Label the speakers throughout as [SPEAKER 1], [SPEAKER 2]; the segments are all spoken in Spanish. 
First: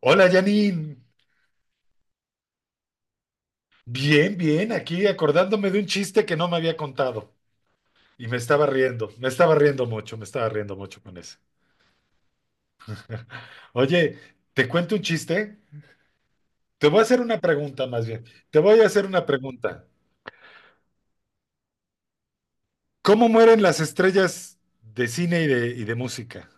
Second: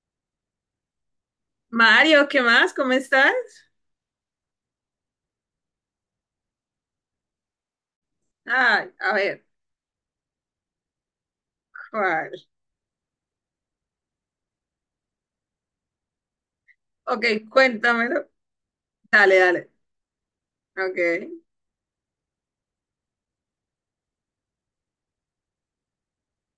[SPEAKER 1] Hola Janine,
[SPEAKER 2] Mario, ¿qué más? ¿Cómo estás?
[SPEAKER 1] bien, bien, aquí acordándome de un chiste que no me había contado y me estaba
[SPEAKER 2] Ay,
[SPEAKER 1] riendo,
[SPEAKER 2] a ver,
[SPEAKER 1] me estaba riendo mucho con ese.
[SPEAKER 2] ¿cuál?
[SPEAKER 1] Oye, ¿te cuento un chiste? Te voy a hacer
[SPEAKER 2] Ok,
[SPEAKER 1] una pregunta más bien,
[SPEAKER 2] cuéntamelo.
[SPEAKER 1] te voy a hacer una
[SPEAKER 2] Dale, dale.
[SPEAKER 1] pregunta.
[SPEAKER 2] Ok.
[SPEAKER 1] ¿Cómo mueren las estrellas de cine y de música?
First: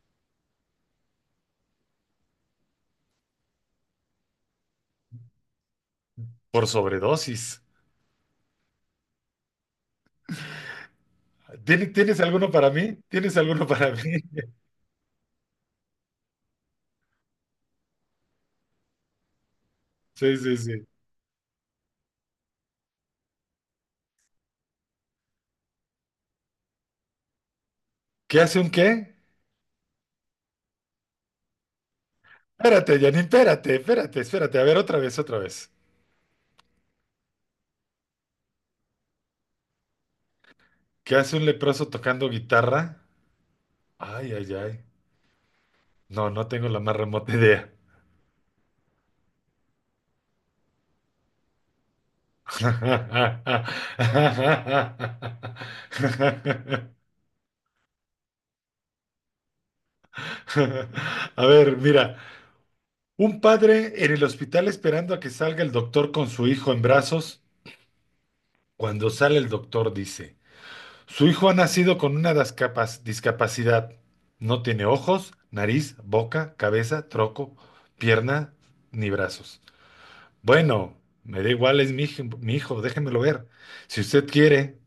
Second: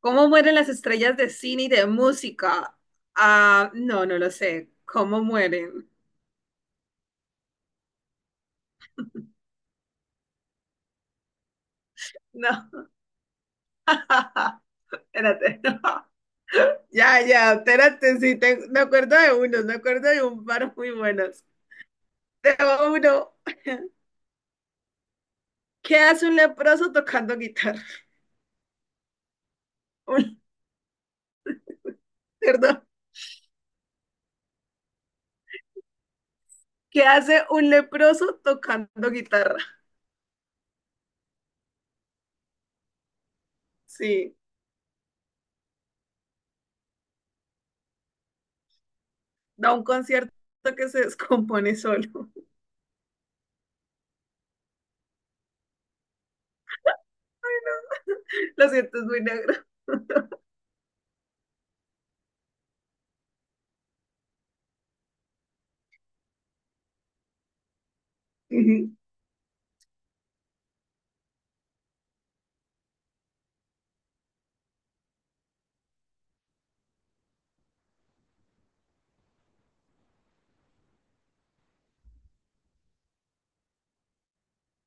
[SPEAKER 2] ¿Cómo mueren las estrellas de cine y de música? Ah, no, no lo sé. ¿Cómo mueren?
[SPEAKER 1] Por sobredosis. ¿Tienes alguno para
[SPEAKER 2] No.
[SPEAKER 1] mí? ¿Tienes alguno para mí?
[SPEAKER 2] Espérate, no. Ya, ya, espérate, sí, me acuerdo de unos, me acuerdo de
[SPEAKER 1] Sí,
[SPEAKER 2] un
[SPEAKER 1] sí,
[SPEAKER 2] par
[SPEAKER 1] sí.
[SPEAKER 2] muy buenos. Tengo uno. ¿Qué hace un leproso tocando guitarra?
[SPEAKER 1] ¿Qué hace un qué?
[SPEAKER 2] Un- perdón.
[SPEAKER 1] Espérate, Janine, espérate. A ver, otra vez.
[SPEAKER 2] ¿Qué hace un leproso tocando guitarra?
[SPEAKER 1] ¿Qué hace un leproso tocando guitarra? Ay,
[SPEAKER 2] Sí.
[SPEAKER 1] ay, ay. No, no tengo la más remota idea.
[SPEAKER 2] Da un concierto que se descompone solo. Lo siento, es muy negro.
[SPEAKER 1] A ver, mira, un padre en el hospital esperando a que salga el doctor con su hijo en brazos.
[SPEAKER 2] Ujú.
[SPEAKER 1] Cuando sale el doctor dice, su hijo ha nacido con una discapacidad. No tiene ojos, nariz, boca, cabeza, troco, pierna, ni brazos. Bueno, me da igual, es mi hijo, déjemelo ver. Si usted quiere.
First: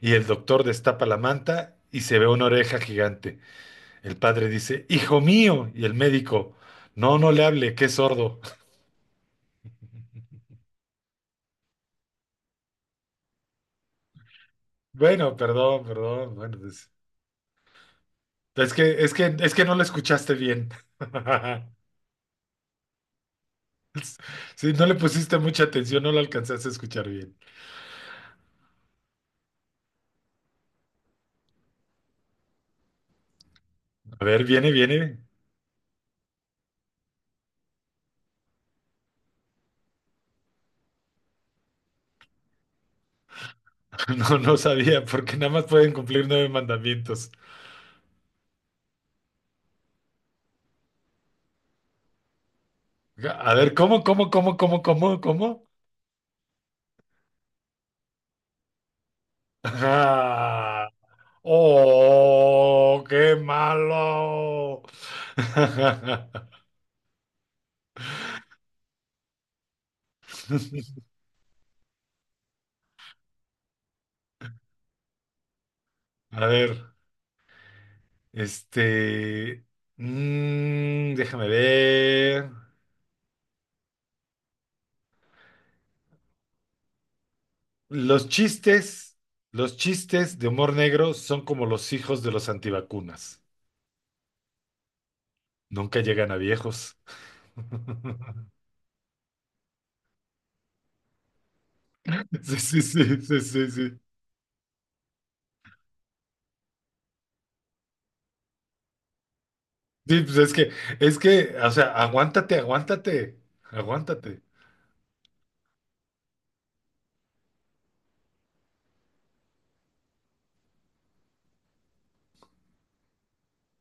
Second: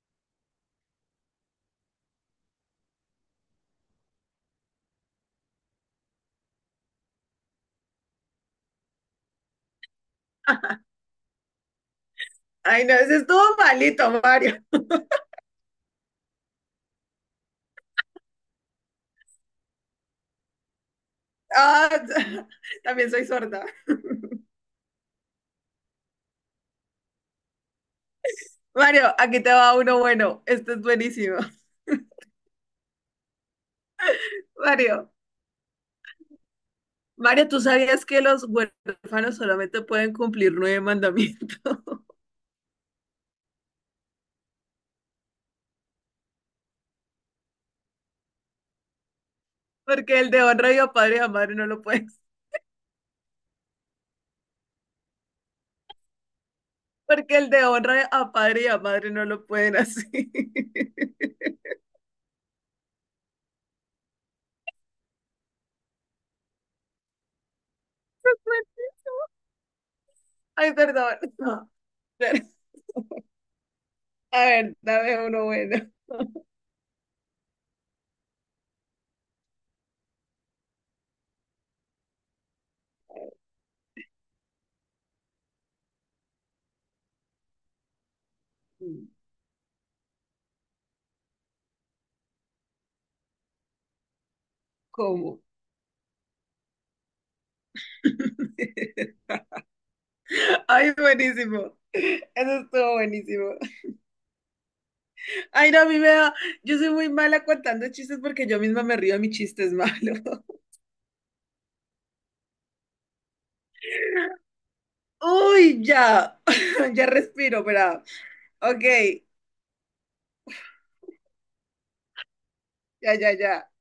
[SPEAKER 1] Y el doctor destapa la manta y se ve una oreja gigante. El padre dice, hijo mío, y el médico, no, no le hable, que es sordo.
[SPEAKER 2] Ay, no, ese estuvo malito, Mario.
[SPEAKER 1] Bueno, perdón, perdón, bueno, pues, es que no lo escuchaste bien.
[SPEAKER 2] Ah, también soy sorda.
[SPEAKER 1] Si no le pusiste mucha atención, no lo alcanzaste a escuchar bien.
[SPEAKER 2] Mario, aquí te va uno bueno. Este es buenísimo.
[SPEAKER 1] A ver,
[SPEAKER 2] Mario,
[SPEAKER 1] viene.
[SPEAKER 2] Mario, ¿tú sabías que los huérfanos solamente pueden cumplir nueve mandamientos?
[SPEAKER 1] No, no sabía, porque nada más pueden cumplir nueve mandamientos.
[SPEAKER 2] Porque el de honra y a padre y a madre no lo pueden.
[SPEAKER 1] A ver, ¿ cómo?
[SPEAKER 2] Porque el de honra a padre y a madre no lo pueden así.
[SPEAKER 1] Ah. ¡Oh, qué malo!
[SPEAKER 2] Ay, perdón. No. A ver, dame uno bueno.
[SPEAKER 1] A ver, este... déjame ver. Los chistes, los chistes de humor negro son como los hijos de los antivacunas.
[SPEAKER 2] ¿Cómo?
[SPEAKER 1] Nunca llegan a viejos.
[SPEAKER 2] Ay, buenísimo. Eso
[SPEAKER 1] Sí, sí,
[SPEAKER 2] estuvo
[SPEAKER 1] sí, sí,
[SPEAKER 2] buenísimo.
[SPEAKER 1] sí, sí.
[SPEAKER 2] Ay, no, a mí me da… Yo soy muy mala contando chistes porque yo misma me río de mis chistes
[SPEAKER 1] Sí,
[SPEAKER 2] malos.
[SPEAKER 1] pues es que, o sea, aguántate.
[SPEAKER 2] Uy, ya. Ya respiro, pero… Ok, ya, ya, ya.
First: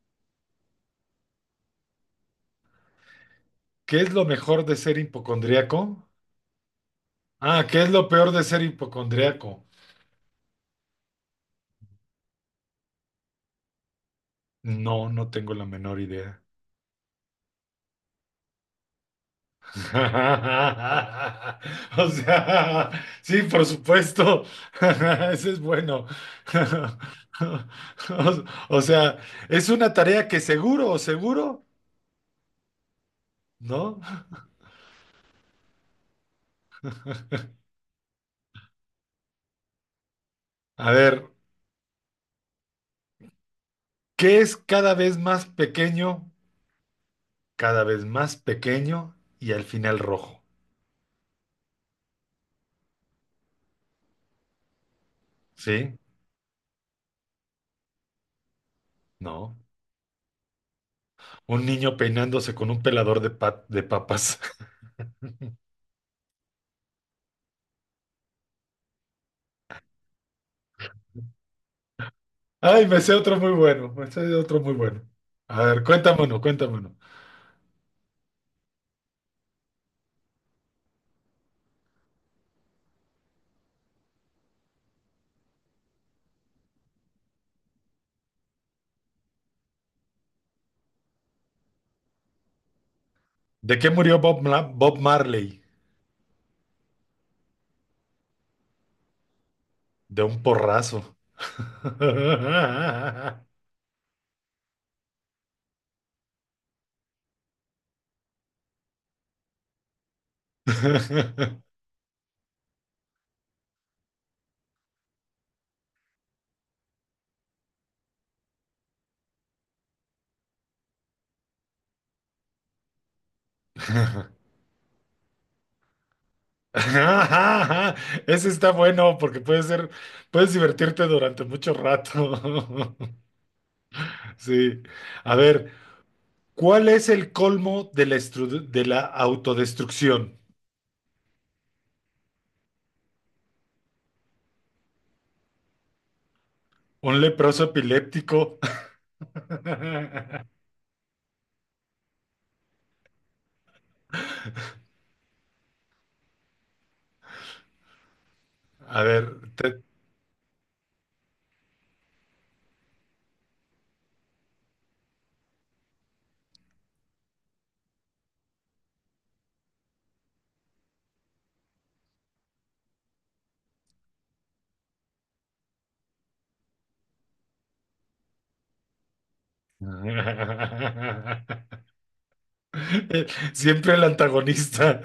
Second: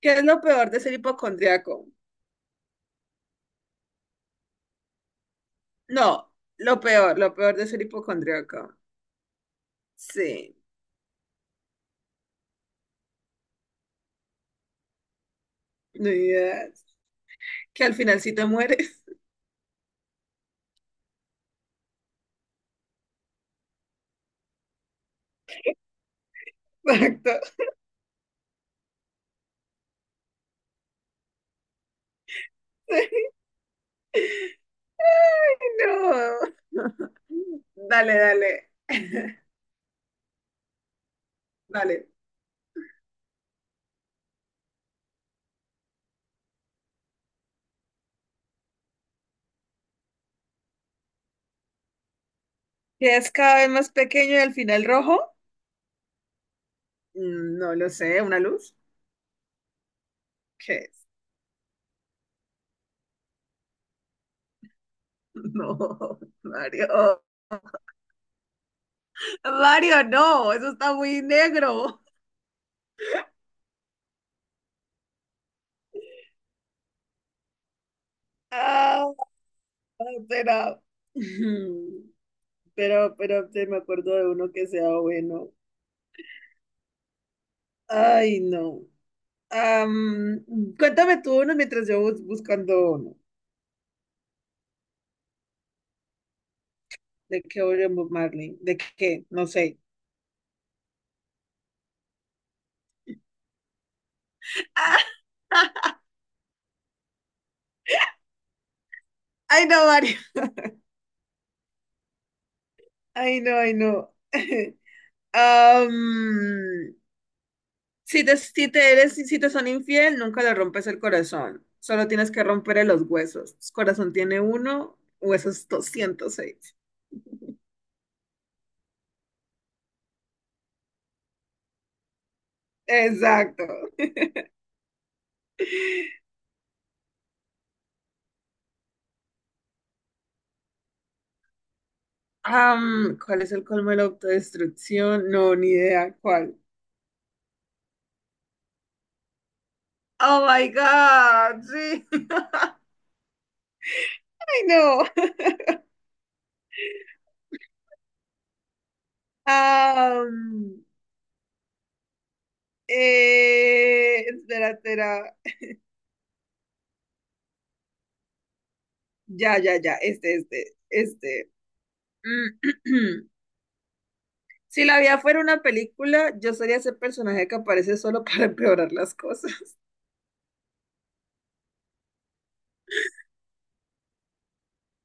[SPEAKER 2] ¿Qué es lo peor de ser hipocondriaco?
[SPEAKER 1] ¿Qué es lo mejor de ser hipocondríaco?
[SPEAKER 2] No, lo peor
[SPEAKER 1] Ah,
[SPEAKER 2] de
[SPEAKER 1] ¿qué
[SPEAKER 2] ser
[SPEAKER 1] es lo peor de ser
[SPEAKER 2] hipocondriaco.
[SPEAKER 1] hipocondriaco?
[SPEAKER 2] Sí,
[SPEAKER 1] No, no tengo la menor
[SPEAKER 2] no hay
[SPEAKER 1] idea.
[SPEAKER 2] ideas. Que al final sí te mueres.
[SPEAKER 1] O sea, sí, por supuesto. Ese es bueno.
[SPEAKER 2] Exacto.
[SPEAKER 1] O sea, es una tarea que seguro, ¿no?
[SPEAKER 2] Ay no. Dale, dale,
[SPEAKER 1] A ver,
[SPEAKER 2] dale.
[SPEAKER 1] ¿qué es cada vez más pequeño, ¿cada vez más pequeño y al final rojo?
[SPEAKER 2] ¿Qué es cada vez más pequeño y al final rojo?
[SPEAKER 1] ¿Sí?
[SPEAKER 2] Mm, no lo sé, ¿una luz?
[SPEAKER 1] No.
[SPEAKER 2] ¿Qué es?
[SPEAKER 1] Un niño peinándose con un pelador de papas.
[SPEAKER 2] No, Mario. Mario, no, eso está muy negro.
[SPEAKER 1] Ay, me sé otro muy bueno. A ver, cuéntame uno.
[SPEAKER 2] Ah, será. Ujú. Pero se me acuerdo de uno que sea bueno. Ay, no. Am, cuéntame tú uno mientras yo buscando uno.
[SPEAKER 1] ¿De qué murió Bob Marley?
[SPEAKER 2] ¿De qué oye Bob Marley? ¿De qué? No sé.
[SPEAKER 1] De un porrazo.
[SPEAKER 2] Ay, no, Mario. Ay, no, ay, no. Am, si te son infiel, nunca le rompes el corazón. Solo tienes que romperle los huesos. Corazón tiene uno, huesos 206.
[SPEAKER 1] Ese está bueno porque puedes divertirte durante mucho rato.
[SPEAKER 2] Exacto.
[SPEAKER 1] Sí. A ver, ¿cuál es el colmo de la autodestrucción?
[SPEAKER 2] ¿Cuál es el colmo de la autodestrucción? No, ni idea cuál.
[SPEAKER 1] ¿Un leproso epiléptico?
[SPEAKER 2] Oh my God, sí. Ay, no.
[SPEAKER 1] A ver, te-
[SPEAKER 2] Am, espera, espera. Ya, ya, ya. Este, este, este. Mm, si la vida fuera una película, yo sería ese personaje que aparece solo para empeorar las cosas.
[SPEAKER 1] Siempre el antagonista.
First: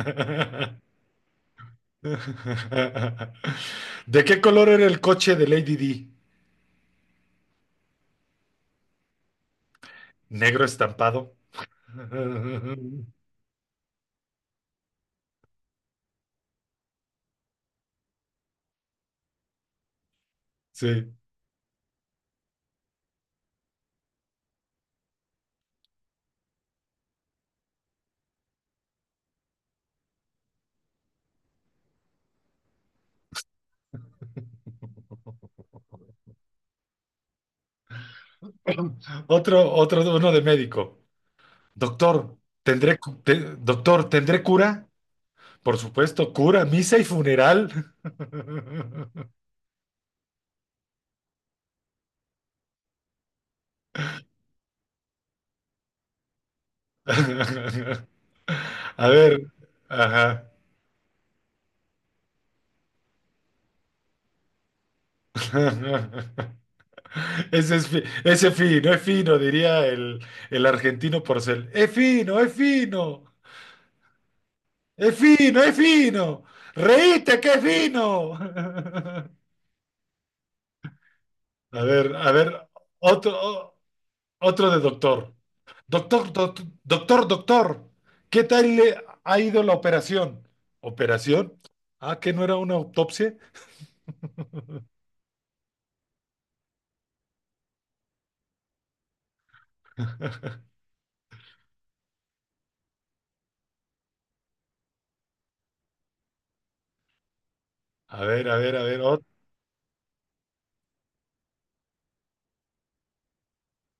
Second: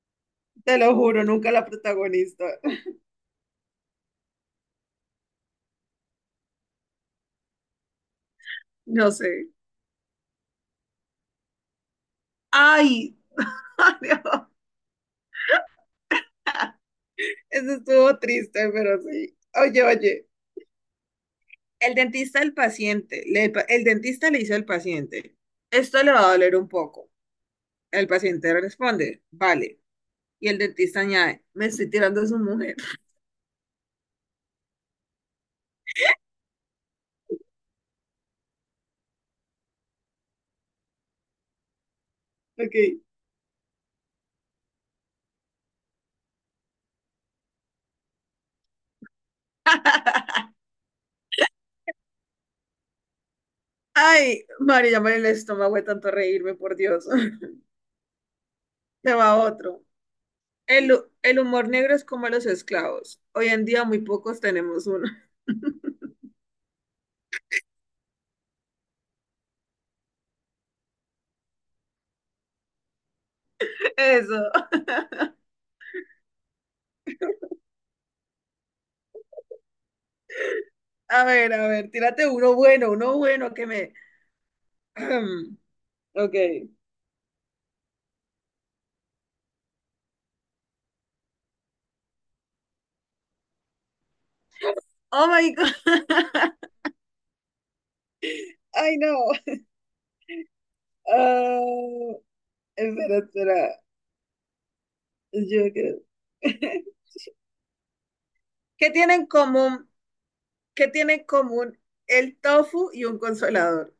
[SPEAKER 2] Te lo juro, nunca la protagonista.
[SPEAKER 1] ¿De qué color era el coche de Lady D?
[SPEAKER 2] No sé.
[SPEAKER 1] Negro estampado.
[SPEAKER 2] Ay, ay, no. Eso estuvo triste, pero sí. Oye, oye.
[SPEAKER 1] Sí.
[SPEAKER 2] El dentista le dice al paciente, esto le va a doler un poco. El paciente responde, vale. Y el dentista añade, me estoy tirando a su mujer.
[SPEAKER 1] Otro, uno de médico. Doctor,
[SPEAKER 2] Ok.
[SPEAKER 1] doctor, ¿tendré cura? Por supuesto, cura, misa y funeral.
[SPEAKER 2] Ay, María, ya el estómago de tanto reírme, por Dios.
[SPEAKER 1] A
[SPEAKER 2] Te va
[SPEAKER 1] ver,
[SPEAKER 2] otro.
[SPEAKER 1] ajá.
[SPEAKER 2] El humor negro es como los esclavos. Hoy en día muy pocos tenemos uno.
[SPEAKER 1] Ese fino, es fino, diría el argentino Porcel. Es fino,
[SPEAKER 2] Eso.
[SPEAKER 1] es fino. Reíste, que es fino.
[SPEAKER 2] A ver, tírate
[SPEAKER 1] A ver,
[SPEAKER 2] uno
[SPEAKER 1] otro,
[SPEAKER 2] bueno que
[SPEAKER 1] o-
[SPEAKER 2] me…
[SPEAKER 1] otro de doctor.
[SPEAKER 2] Ok.
[SPEAKER 1] Doctor, ¿qué tal le ha ido la operación? ¿Operación? Ah, que no era una autopsia.
[SPEAKER 2] Oh my God. Ay, no. Ah, espera, espera. Yo creo.
[SPEAKER 1] A
[SPEAKER 2] ¿Qué
[SPEAKER 1] ver.
[SPEAKER 2] tienen
[SPEAKER 1] Ot-
[SPEAKER 2] en común? ¿Qué tienen en común el tofu y un consolador?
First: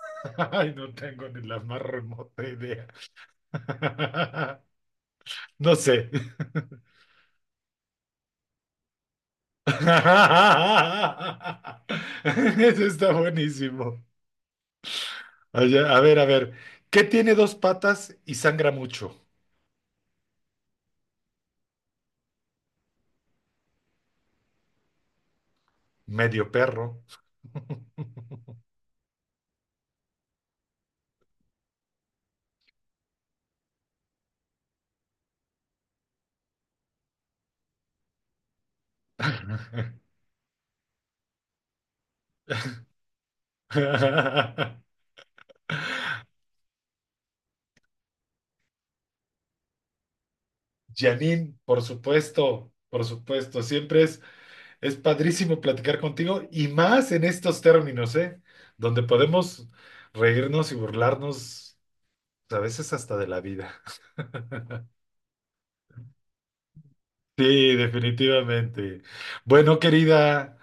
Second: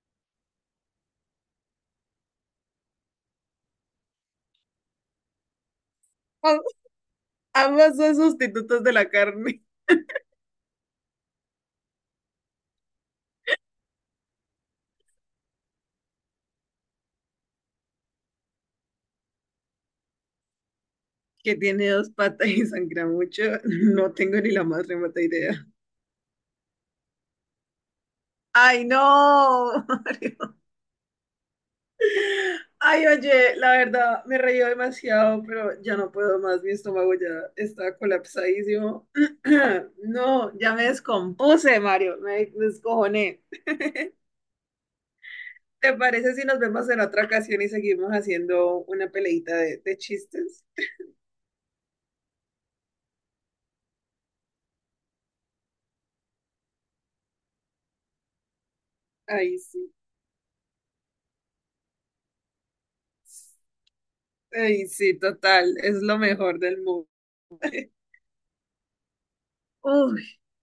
[SPEAKER 1] Ay, no tengo ni la más remota idea. No sé.
[SPEAKER 2] Ambas son sustitutos de la carne.
[SPEAKER 1] Eso está buenísimo. Oye, a ver. ¿Qué tiene dos patas y sangra mucho?
[SPEAKER 2] Que tiene dos patas y sangra mucho. No tengo ni la más remota idea.
[SPEAKER 1] Medio perro.
[SPEAKER 2] Ay, no, Mario. Ay, oye, la verdad, me reí demasiado, pero ya no puedo más. Mi estómago ya está colapsadísimo. No, ya me descompuse, Mario. Me descojoné. ¿Te parece si nos vemos en otra ocasión y seguimos haciendo una peleita de chistes?
[SPEAKER 1] Janine, por supuesto, por supuesto. Es padrísimo platicar contigo y más en estos términos, ¿eh? Donde
[SPEAKER 2] Ay,
[SPEAKER 1] podemos
[SPEAKER 2] sí.
[SPEAKER 1] reírnos y burlarnos a veces hasta de la vida.
[SPEAKER 2] Ay, sí, total. Es lo mejor del mundo.
[SPEAKER 1] Sí, definitivamente. Bueno,
[SPEAKER 2] Uy,
[SPEAKER 1] querida,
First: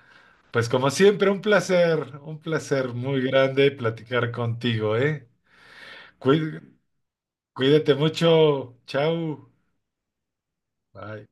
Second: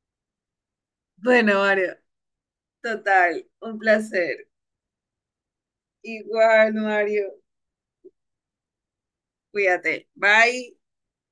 [SPEAKER 1] pues como siempre,
[SPEAKER 2] bueno, Mario,
[SPEAKER 1] un placer muy
[SPEAKER 2] total,
[SPEAKER 1] grande
[SPEAKER 2] un
[SPEAKER 1] platicar
[SPEAKER 2] placer.
[SPEAKER 1] contigo, ¿eh? Cuí-
[SPEAKER 2] Igual, Mario,
[SPEAKER 1] Cuídate mucho. Chao.
[SPEAKER 2] cuídate. Bye.
[SPEAKER 1] Bye.